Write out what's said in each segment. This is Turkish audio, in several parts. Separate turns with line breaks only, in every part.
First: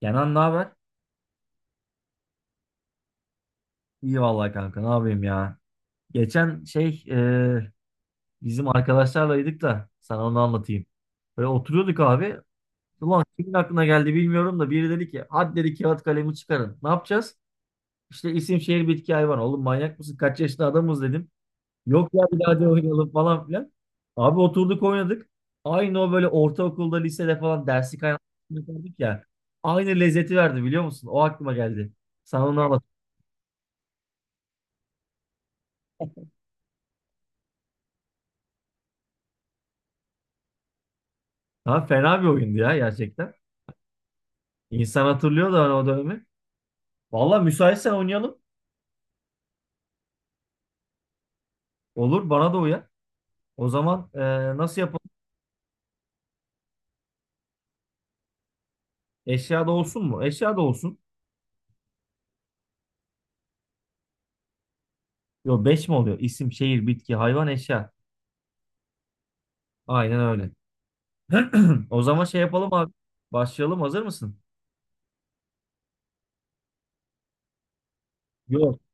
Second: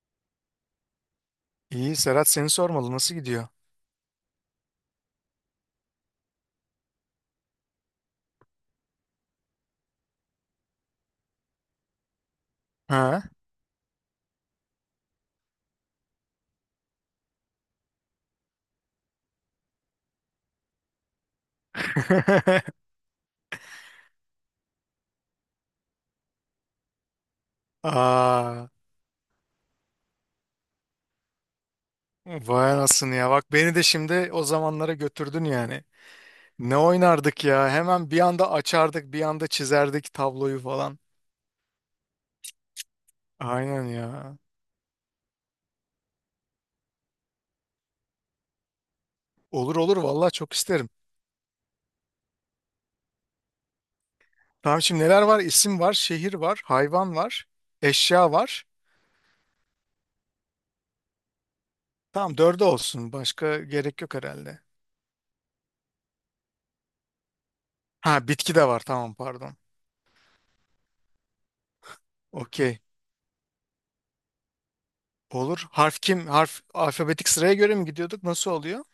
Kenan ne haber?
İyi Serhat, seni sormalı, nasıl gidiyor?
İyi vallahi kanka ne yapayım ya. Geçen şey bizim arkadaşlarlaydık da sana onu anlatayım. Böyle oturuyorduk abi.
Ha?
Ulan kimin aklına geldi bilmiyorum da biri dedi ki hadi dedi kağıt kalemi çıkarın. Ne yapacağız? İşte isim şehir bitki hayvan. Oğlum manyak mısın? Kaç yaşında adamız dedim. Yok ya bir daha hadi oynayalım falan filan. Abi oturduk oynadık. Aynı o böyle ortaokulda lisede falan dersi
Aa,
kaynattık ya. Aynı lezzeti verdi biliyor musun? O aklıma geldi. Sana onu
vay
anlat.
anasını ya, bak beni de şimdi o zamanlara götürdün yani. Ne oynardık ya, hemen bir anda açardık, bir anda çizerdik tabloyu falan.
Ha, fena bir oyundu ya gerçekten.
Aynen ya.
İnsan hatırlıyor da hani o dönemi. Valla müsaitsen oynayalım.
Olur olur, vallahi çok isterim.
Olur bana da uyar. O zaman nasıl
Tamam,
yapalım?
şimdi neler var? İsim var, şehir var, hayvan var, eşya var.
Eşya da olsun mu? Eşya da olsun.
Tamam, dörde olsun, başka gerek yok herhalde.
Yo 5 mi oluyor? İsim, şehir, bitki, hayvan, eşya.
Ha, bitki de var, tamam, pardon.
Aynen öyle. O zaman şey yapalım
Okey.
abi. Başlayalım. Hazır mısın?
Olur. Harf kim? Harf alfabetik sıraya göre mi gidiyorduk? Nasıl
Yok.
oluyor?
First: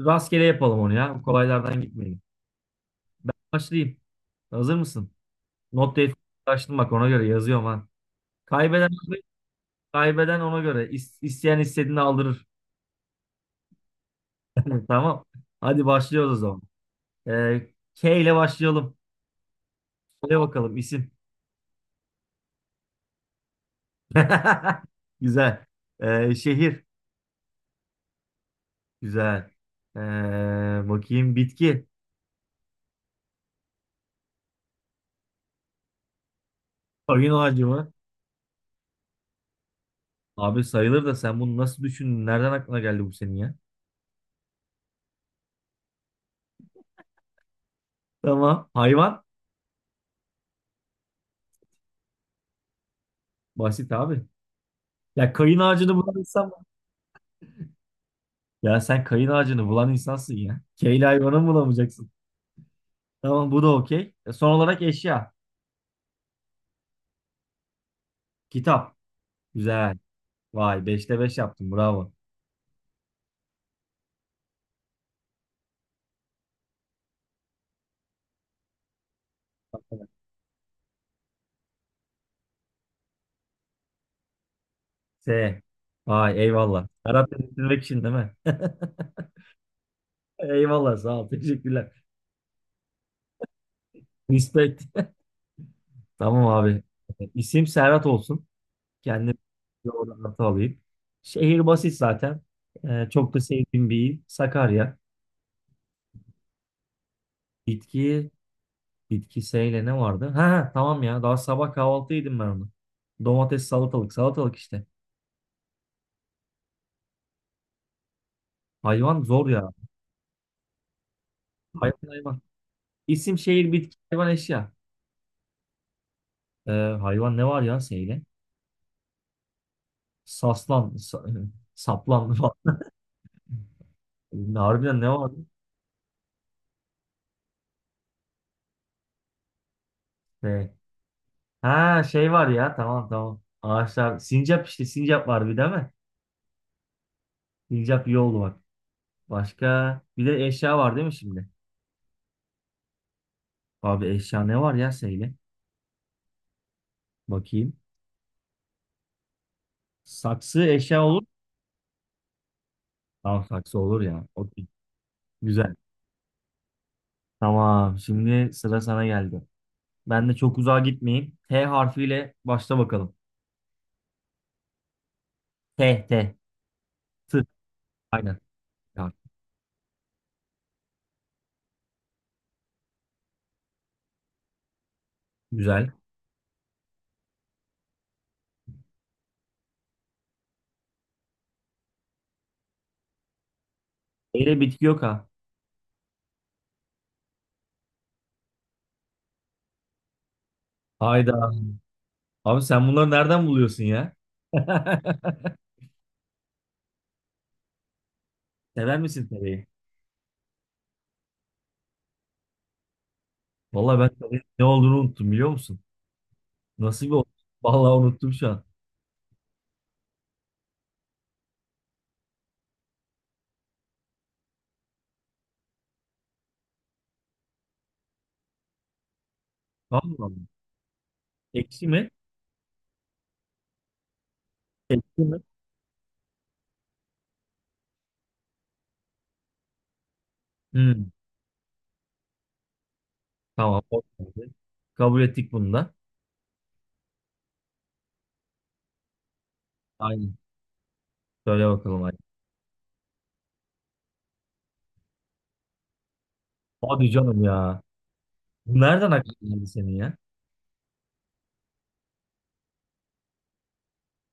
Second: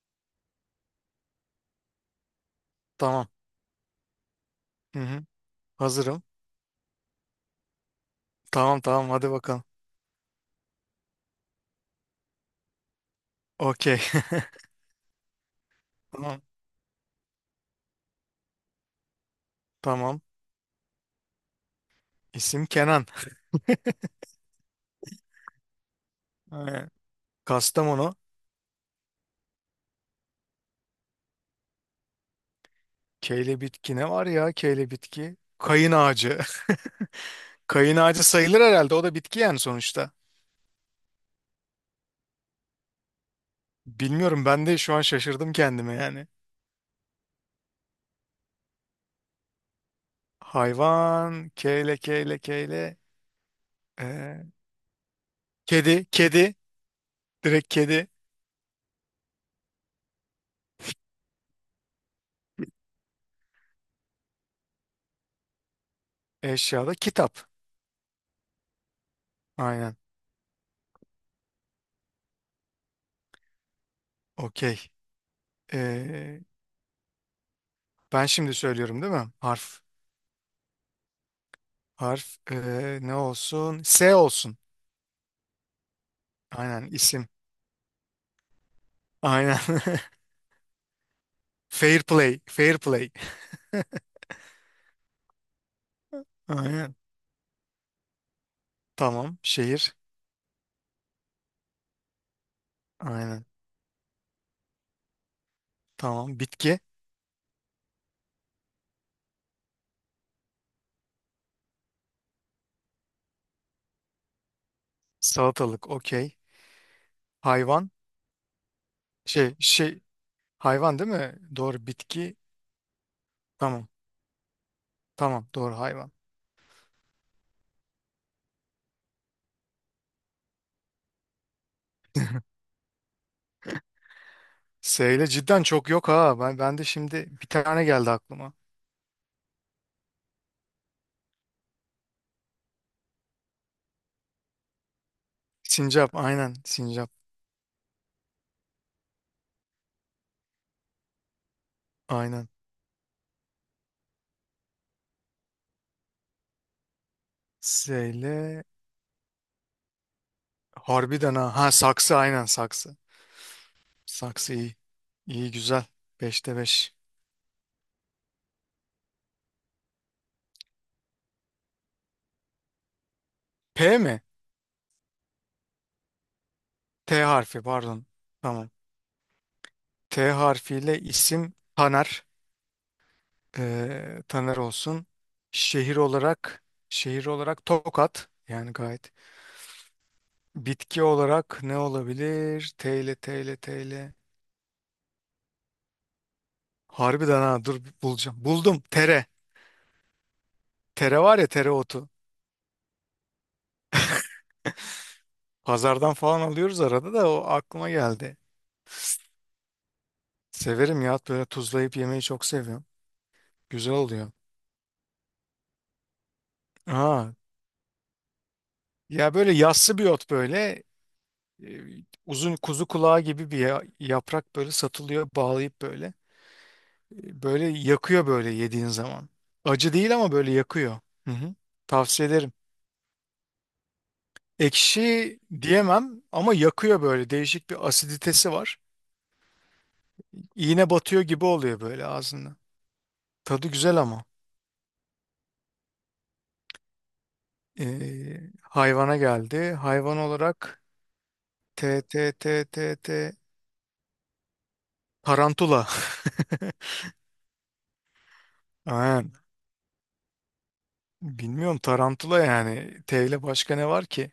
Rastgele yapalım onu ya, kolaylardan gitmeyelim.
Tamam.
Ben başlayayım. Hazır
Hı
mısın?
hı.
Not defterini
Hazırım.
açtım bak ona göre yazıyorum ha.
Tamam
Kaybeden
tamam, hadi bakalım.
kaybeden ona göre. İsteyen istediğini aldırır.
Okey.
Tamam. Hadi başlıyoruz o
Tamam.
zaman. Ee, K ile başlayalım.
Tamam.
Söyle bakalım isim.
İsim Kenan.
Güzel. Şehir.
Ee, Kastamonu.
Güzel. Ee, Bakayım, bitki.
Keyle bitki ne var ya, keyle bitki? Kayın ağacı.
Oyun ağacı mı?
Kayın ağacı sayılır herhalde. O da bitki yani sonuçta.
Abi sayılır da sen bunu nasıl düşündün? Nereden aklına geldi bu senin ya?
Bilmiyorum, ben de şu an şaşırdım kendime yani.
Tamam. Hayvan.
Hayvan. Keyle keyle keyle.
Basit abi.
Ee,
Ya kayın ağacını
kedi.
bulan insan mı?
Kedi. Direkt kedi.
Ya sen kayın ağacını bulan insansın ya. K ile hayvanı mı bulamayacaksın? Tamam, bu da okey. Son olarak eşya.
Eşyada kitap.
Kitap.
Aynen.
Güzel. Vay, beşte 5 yaptın. Bravo.
Okey. Ee, ben şimdi söylüyorum değil mi? Harf. Harf ne olsun? S olsun.
S. Vay, eyvallah.
Aynen, isim.
Serhat dedirtmek için değil mi?
Aynen.
Eyvallah, sağ ol. Teşekkürler.
Fair play. Fair play.
Respect. Tamam abi.
Aynen.
İsim Serhat olsun. Kendim
Tamam.
bir
Şehir.
orada artı alayım. Şehir basit zaten. Çok da
Aynen.
sevdiğim bir il. Sakarya.
Tamam. Bitki.
Bitki, bitki seyle ne vardı? Ha, tamam ya. Daha sabah kahvaltı yedim ben onu. Domates, salatalık. Salatalık işte.
Salatalık. Okey. Hayvan.
Hayvan zor
Şey
ya.
şey. Hayvan değil mi? Doğru.
Hayvan
Bitki.
hayvan. İsim, şehir,
Tamam.
bitki, hayvan, eşya.
Tamam. Doğru. Hayvan.
Hayvan ne var ya seyle? Saslan, sa, Saplan falan.
S
Harbiden ne
ile
var?
cidden çok yok ha. Ben de şimdi bir tane geldi aklıma.
Şey. Ha, şey var ya, tamam tamam. Ağaçlar. Sincap işte, sincap var bir, değil mi?
Sincap. Aynen. Sincap.
Sincap iyi oldu bak. Başka bir de eşya var değil mi şimdi?
Aynen.
Abi eşya ne var ya Seyle? Bakayım.
S ile
Saksı eşya olur mu?
harbiden ha. Ha, saksı. Aynen, saksı.
Tamam, saksı olur ya.
Saksı
Okey.
iyi. İyi,
Güzel.
güzel. Beşte 5.
Tamam, şimdi sıra sana geldi. Ben de çok uzağa gitmeyeyim. T harfiyle başla bakalım.
P mi?
T T.
T
T.
harfi, pardon.
Aynen.
Tamam.
Ya,
T harfiyle isim Taner. Taner olsun.
güzel.
Şehir olarak şehir olarak Tokat. Yani gayet. Bitki olarak ne olabilir? T ile, T ile, T ile.
Eyle bitki yok ha.
Harbiden ha, dur bulacağım. Buldum. Tere. Tere var ya,
Hayda.
tereotu.
Abi sen bunları nereden buluyorsun ya?
Pazardan falan alıyoruz arada, da o aklıma geldi.
Sever misin tereyi?
Severim ya, böyle tuzlayıp yemeyi çok seviyorum. Güzel
Vallahi ben
oluyor.
tereyi ne olduğunu unuttum, biliyor musun? Nasıl bir oldu?
Aa.
Vallahi unuttum şu an.
Ya böyle yassı bir ot böyle, e, uzun kuzu kulağı gibi bir yaprak, böyle satılıyor bağlayıp böyle. E, Böyle yakıyor böyle yediğin zaman. Acı
Tamam
değil ama
mı?
böyle yakıyor. Hı hı.
Ekşi mi?
Tavsiye ederim.
Ekşi mi?
Ekşi diyemem ama yakıyor, böyle değişik bir asiditesi var. İğne
Hmm,
batıyor gibi oluyor böyle ağzında. Tadı
tamam.
güzel
O
ama.
geldi. Kabul ettik bunu da.
Hayvana geldi. Hayvan
Aynen.
olarak
Söyle bakalım
T
hadi.
T T T T, tarantula.
Hadi canım ya. Bu nereden
Aynen.
aklına geldi senin ya?
Bilmiyorum, tarantula yani. T ile başka ne var ki?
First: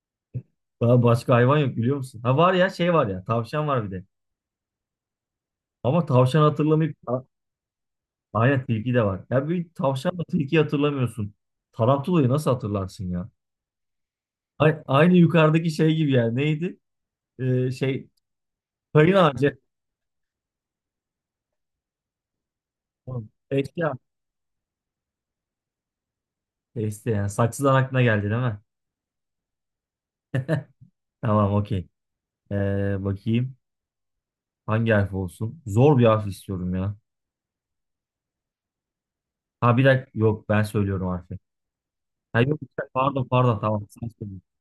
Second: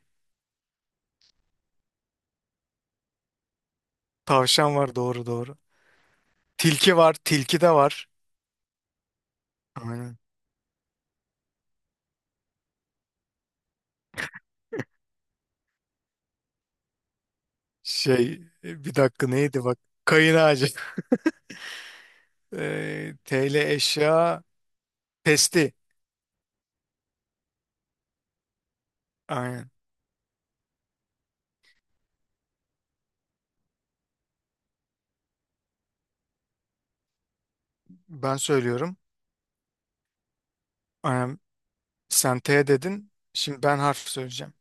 Daha başka hayvan yok, biliyor musun? Ha, var ya, şey var ya. Tavşan var bir de.
Tavşan var, doğru doğru.
Ama tavşan hatırlamayıp
Tilki var. Tilki de var.
Aynen tilki de var. Ya bir
Aynen.
tavşanla tilkiyi hatırlamıyorsun. Tarantulayı nasıl hatırlarsın ya? Aynı yukarıdaki şey gibi yani. Neydi? Şey,
Şey, bir
kayın
dakika
ağacı.
neydi bak. Kayın ağacı.
Tamam.
T ile
Eşya.
eşya. Testi.
Este yani. Saksıdan aklına geldi değil mi?
Aynen.
Tamam, okey. Bakayım. Hangi harf olsun? Zor bir harf istiyorum ya.
Ben söylüyorum.
Ha, bir dakika. Yok, ben söylüyorum harfi.
Aynen. Sen
Ha yok
T
işte,
dedin.
pardon pardon
Şimdi ben
tamam.
harf
Sen söyle.
söyleyeceğim.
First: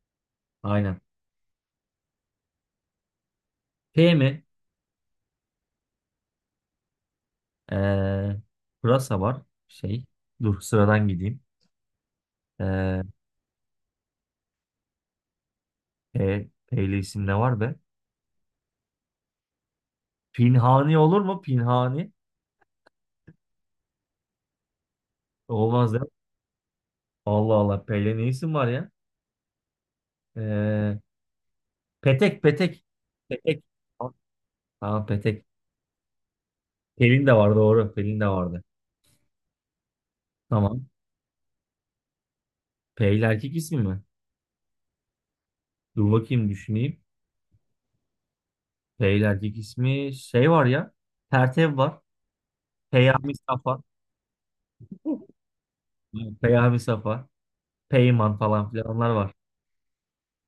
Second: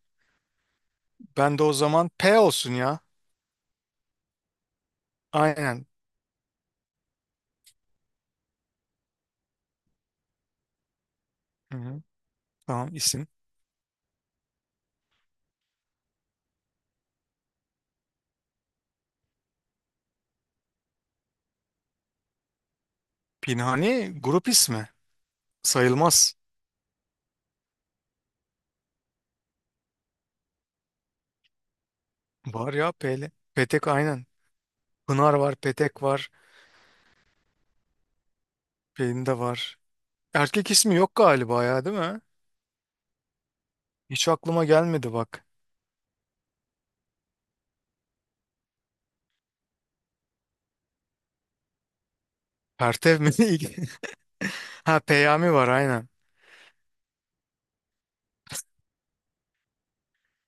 Aynen.
Ben de o zaman P olsun ya.
P mi?
Aynen.
Ee, Pırasa var. Şey. Dur, sıradan gideyim.
Hı-hı. Tamam,
Ee,
isim.
P'li isim ne var be? Pinhani olur mu? Pinhani.
Pinhani grup ismi.
Olmaz ya.
Sayılmaz.
Allah Allah. P'li ne isim var ya? Ee, Petek,
Var
petek.
ya P'li.
Petek.
Petek, aynen.
Tamam,
Pınar
petek.
var, Petek var,
Pelin de var doğru. Pelin de vardı.
Pelin de var. Erkek
Tamam.
ismi yok galiba ya, değil mi?
P ile erkek ismi mi?
Hiç aklıma gelmedi bak.
Dur bakayım, düşüneyim. P ile erkek ismi, şey var ya. Pertev var.
Pertev mi?
Peyami
İyi-
Safa.
Ha, Peyami var, aynen.
Peyami Safa. Peyman falan filan, onlar var.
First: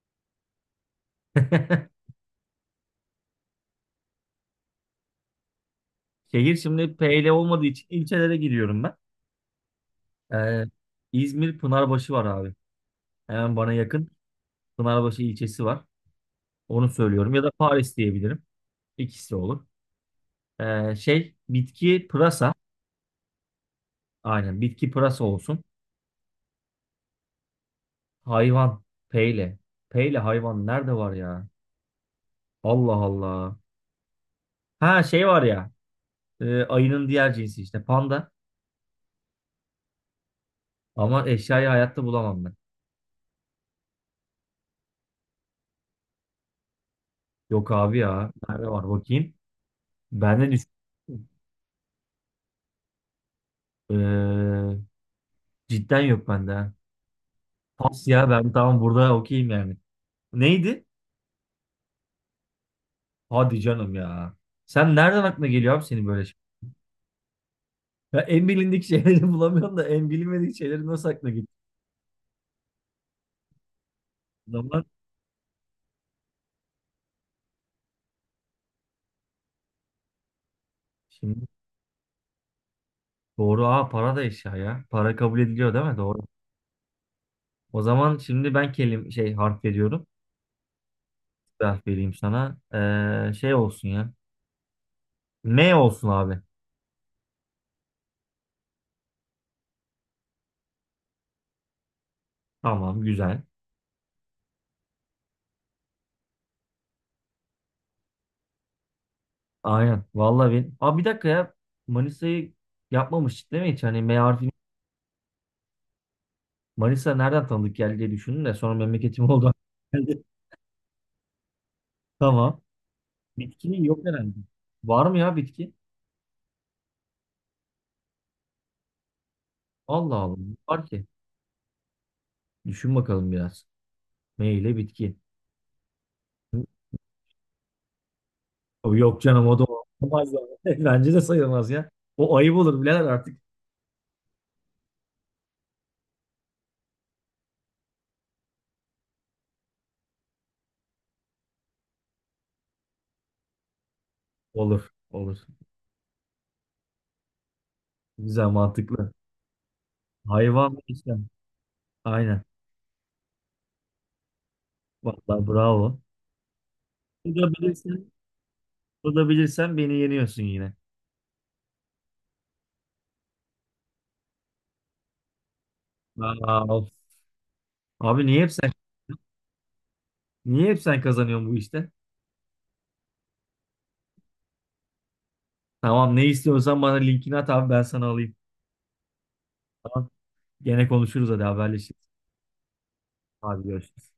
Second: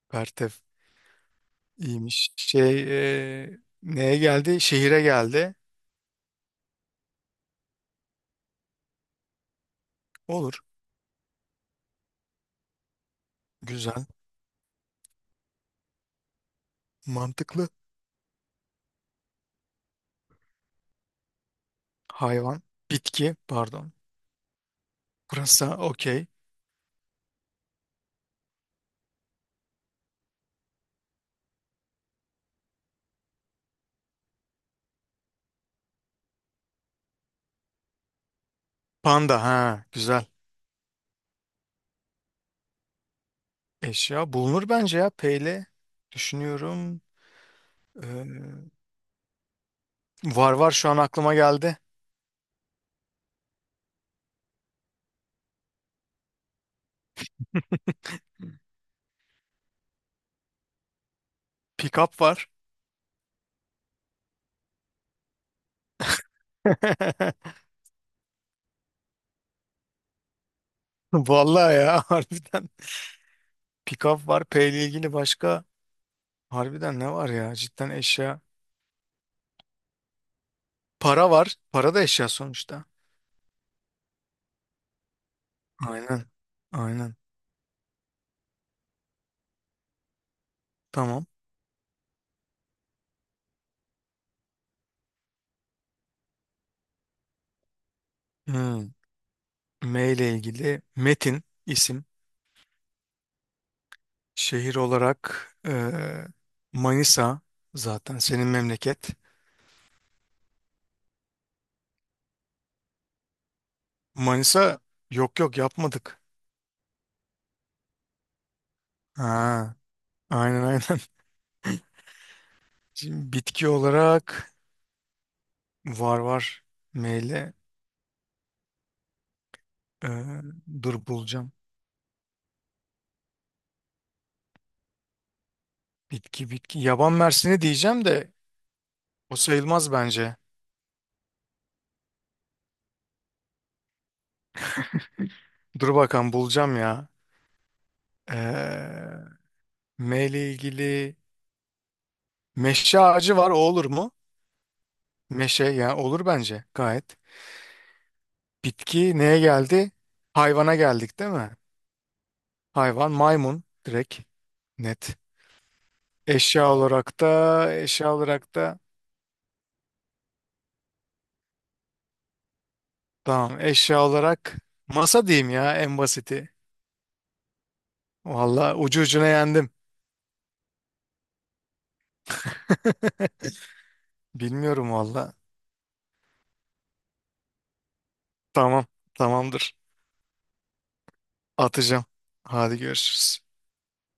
Pertev. İyiymiş. Şey, neye geldi? Şehire geldi.
Şehir şimdi P ile olmadığı için ilçelere giriyorum ben.
Olur.
Ee, İzmir Pınarbaşı var abi. Hemen bana
Güzel.
yakın Pınarbaşı ilçesi var. Onu söylüyorum. Ya da
Mantıklı.
Paris diyebilirim. İkisi olur. Şey, bitki pırasa.
Hayvan. Bitki. Pardon.
Aynen, bitki pırasa olsun.
Pırasa. Okey.
Hayvan peyle. Peyle hayvan nerede var ya? Allah Allah. Ha, şey var ya. Ayının diğer cinsi işte, panda.
Panda. Ha, güzel.
Ama eşyayı hayatta bulamam ben.
Eşya. Bulunur bence ya. Peyle. Düşünüyorum.
Yok abi ya. Nerede
Ee,
var bakayım. Bende
var
düş.
var, şu an aklıma geldi.
Ee, Cidden yok bende ha. Pas ya, ben tamam, burada okeyim yani. Neydi?
Pick up var.
Hadi canım ya. Sen nereden aklına geliyor abi senin böyle şey? Ya en bilindik şeyleri bulamıyorsun da en bilinmedik şeyleri nasıl aklına
Vallahi ya, harbiden. Pikaf var. P
zaman
ile ilgili başka harbiden ne var ya? Cidden eşya. Para
şimdi
var. Para da eşya sonuçta.
doğru. Aa, para da eşya ya. Para kabul ediliyor değil mi? Doğru.
Aynen. Aynen.
O zaman şimdi ben kelim şey harf veriyorum.
Tamam.
Bir harf vereyim sana. Şey olsun ya. M olsun abi.
Hmm. M ile ilgili Metin isim.
Tamam, güzel.
Şehir olarak Manisa zaten senin memleket.
Aynen. Vallahi ben. Aa, bir dakika ya. Manisa'yı yapmamıştık değil mi hiç? Hani M harfi
Manisa yok yok, yapmadık.
Manisa nereden tanıdık geldi diye düşündüm de sonra memleketim oldu.
Ha,
Geldi.
aynen aynen.
Tamam.
Şimdi bitki
Bitki yok herhalde.
olarak
Var mı ya bitki?
var var. M
Allah Allah.
eee,
Var ki.
dur bulacağım.
Düşün bakalım biraz. M ile bitki.
Bitki bitki. Yaban mersini diyeceğim de
O yok
o
canım, o da
sayılmaz
olmaz
bence.
ya. Bence de sayılmaz ya. O ayıp olur birader artık.
Dur bakalım bulacağım ya. Ee, M ile ilgili meşe ağacı var, o olur mu?
Olur. Olur.
Meşe yani, olur bence gayet.
Güzel, mantıklı.
Bitki neye geldi? Hayvana
Hayvan işte.
geldik değil mi?
Aynen.
Hayvan maymun, direkt net.
Vallahi bravo.
Eşya olarak da
Bu da bilirsen,
eşya olarak da
bu da bilirsen beni yeniyorsun yine.
tamam eşya olarak masa diyeyim ya, en basiti.
Aa, of. Abi niye hep
Valla
sen
ucu ucuna yendim.
niye hep sen kazanıyorsun bu işte?
Bilmiyorum valla.
Tamam, ne istiyorsan bana linkini at abi, ben sana alayım.
Tamam, tamamdır,
Tamam. Gene konuşuruz, hadi
atacağım.
haberleşiriz.
Hadi görüşürüz.
Hadi görüşürüz.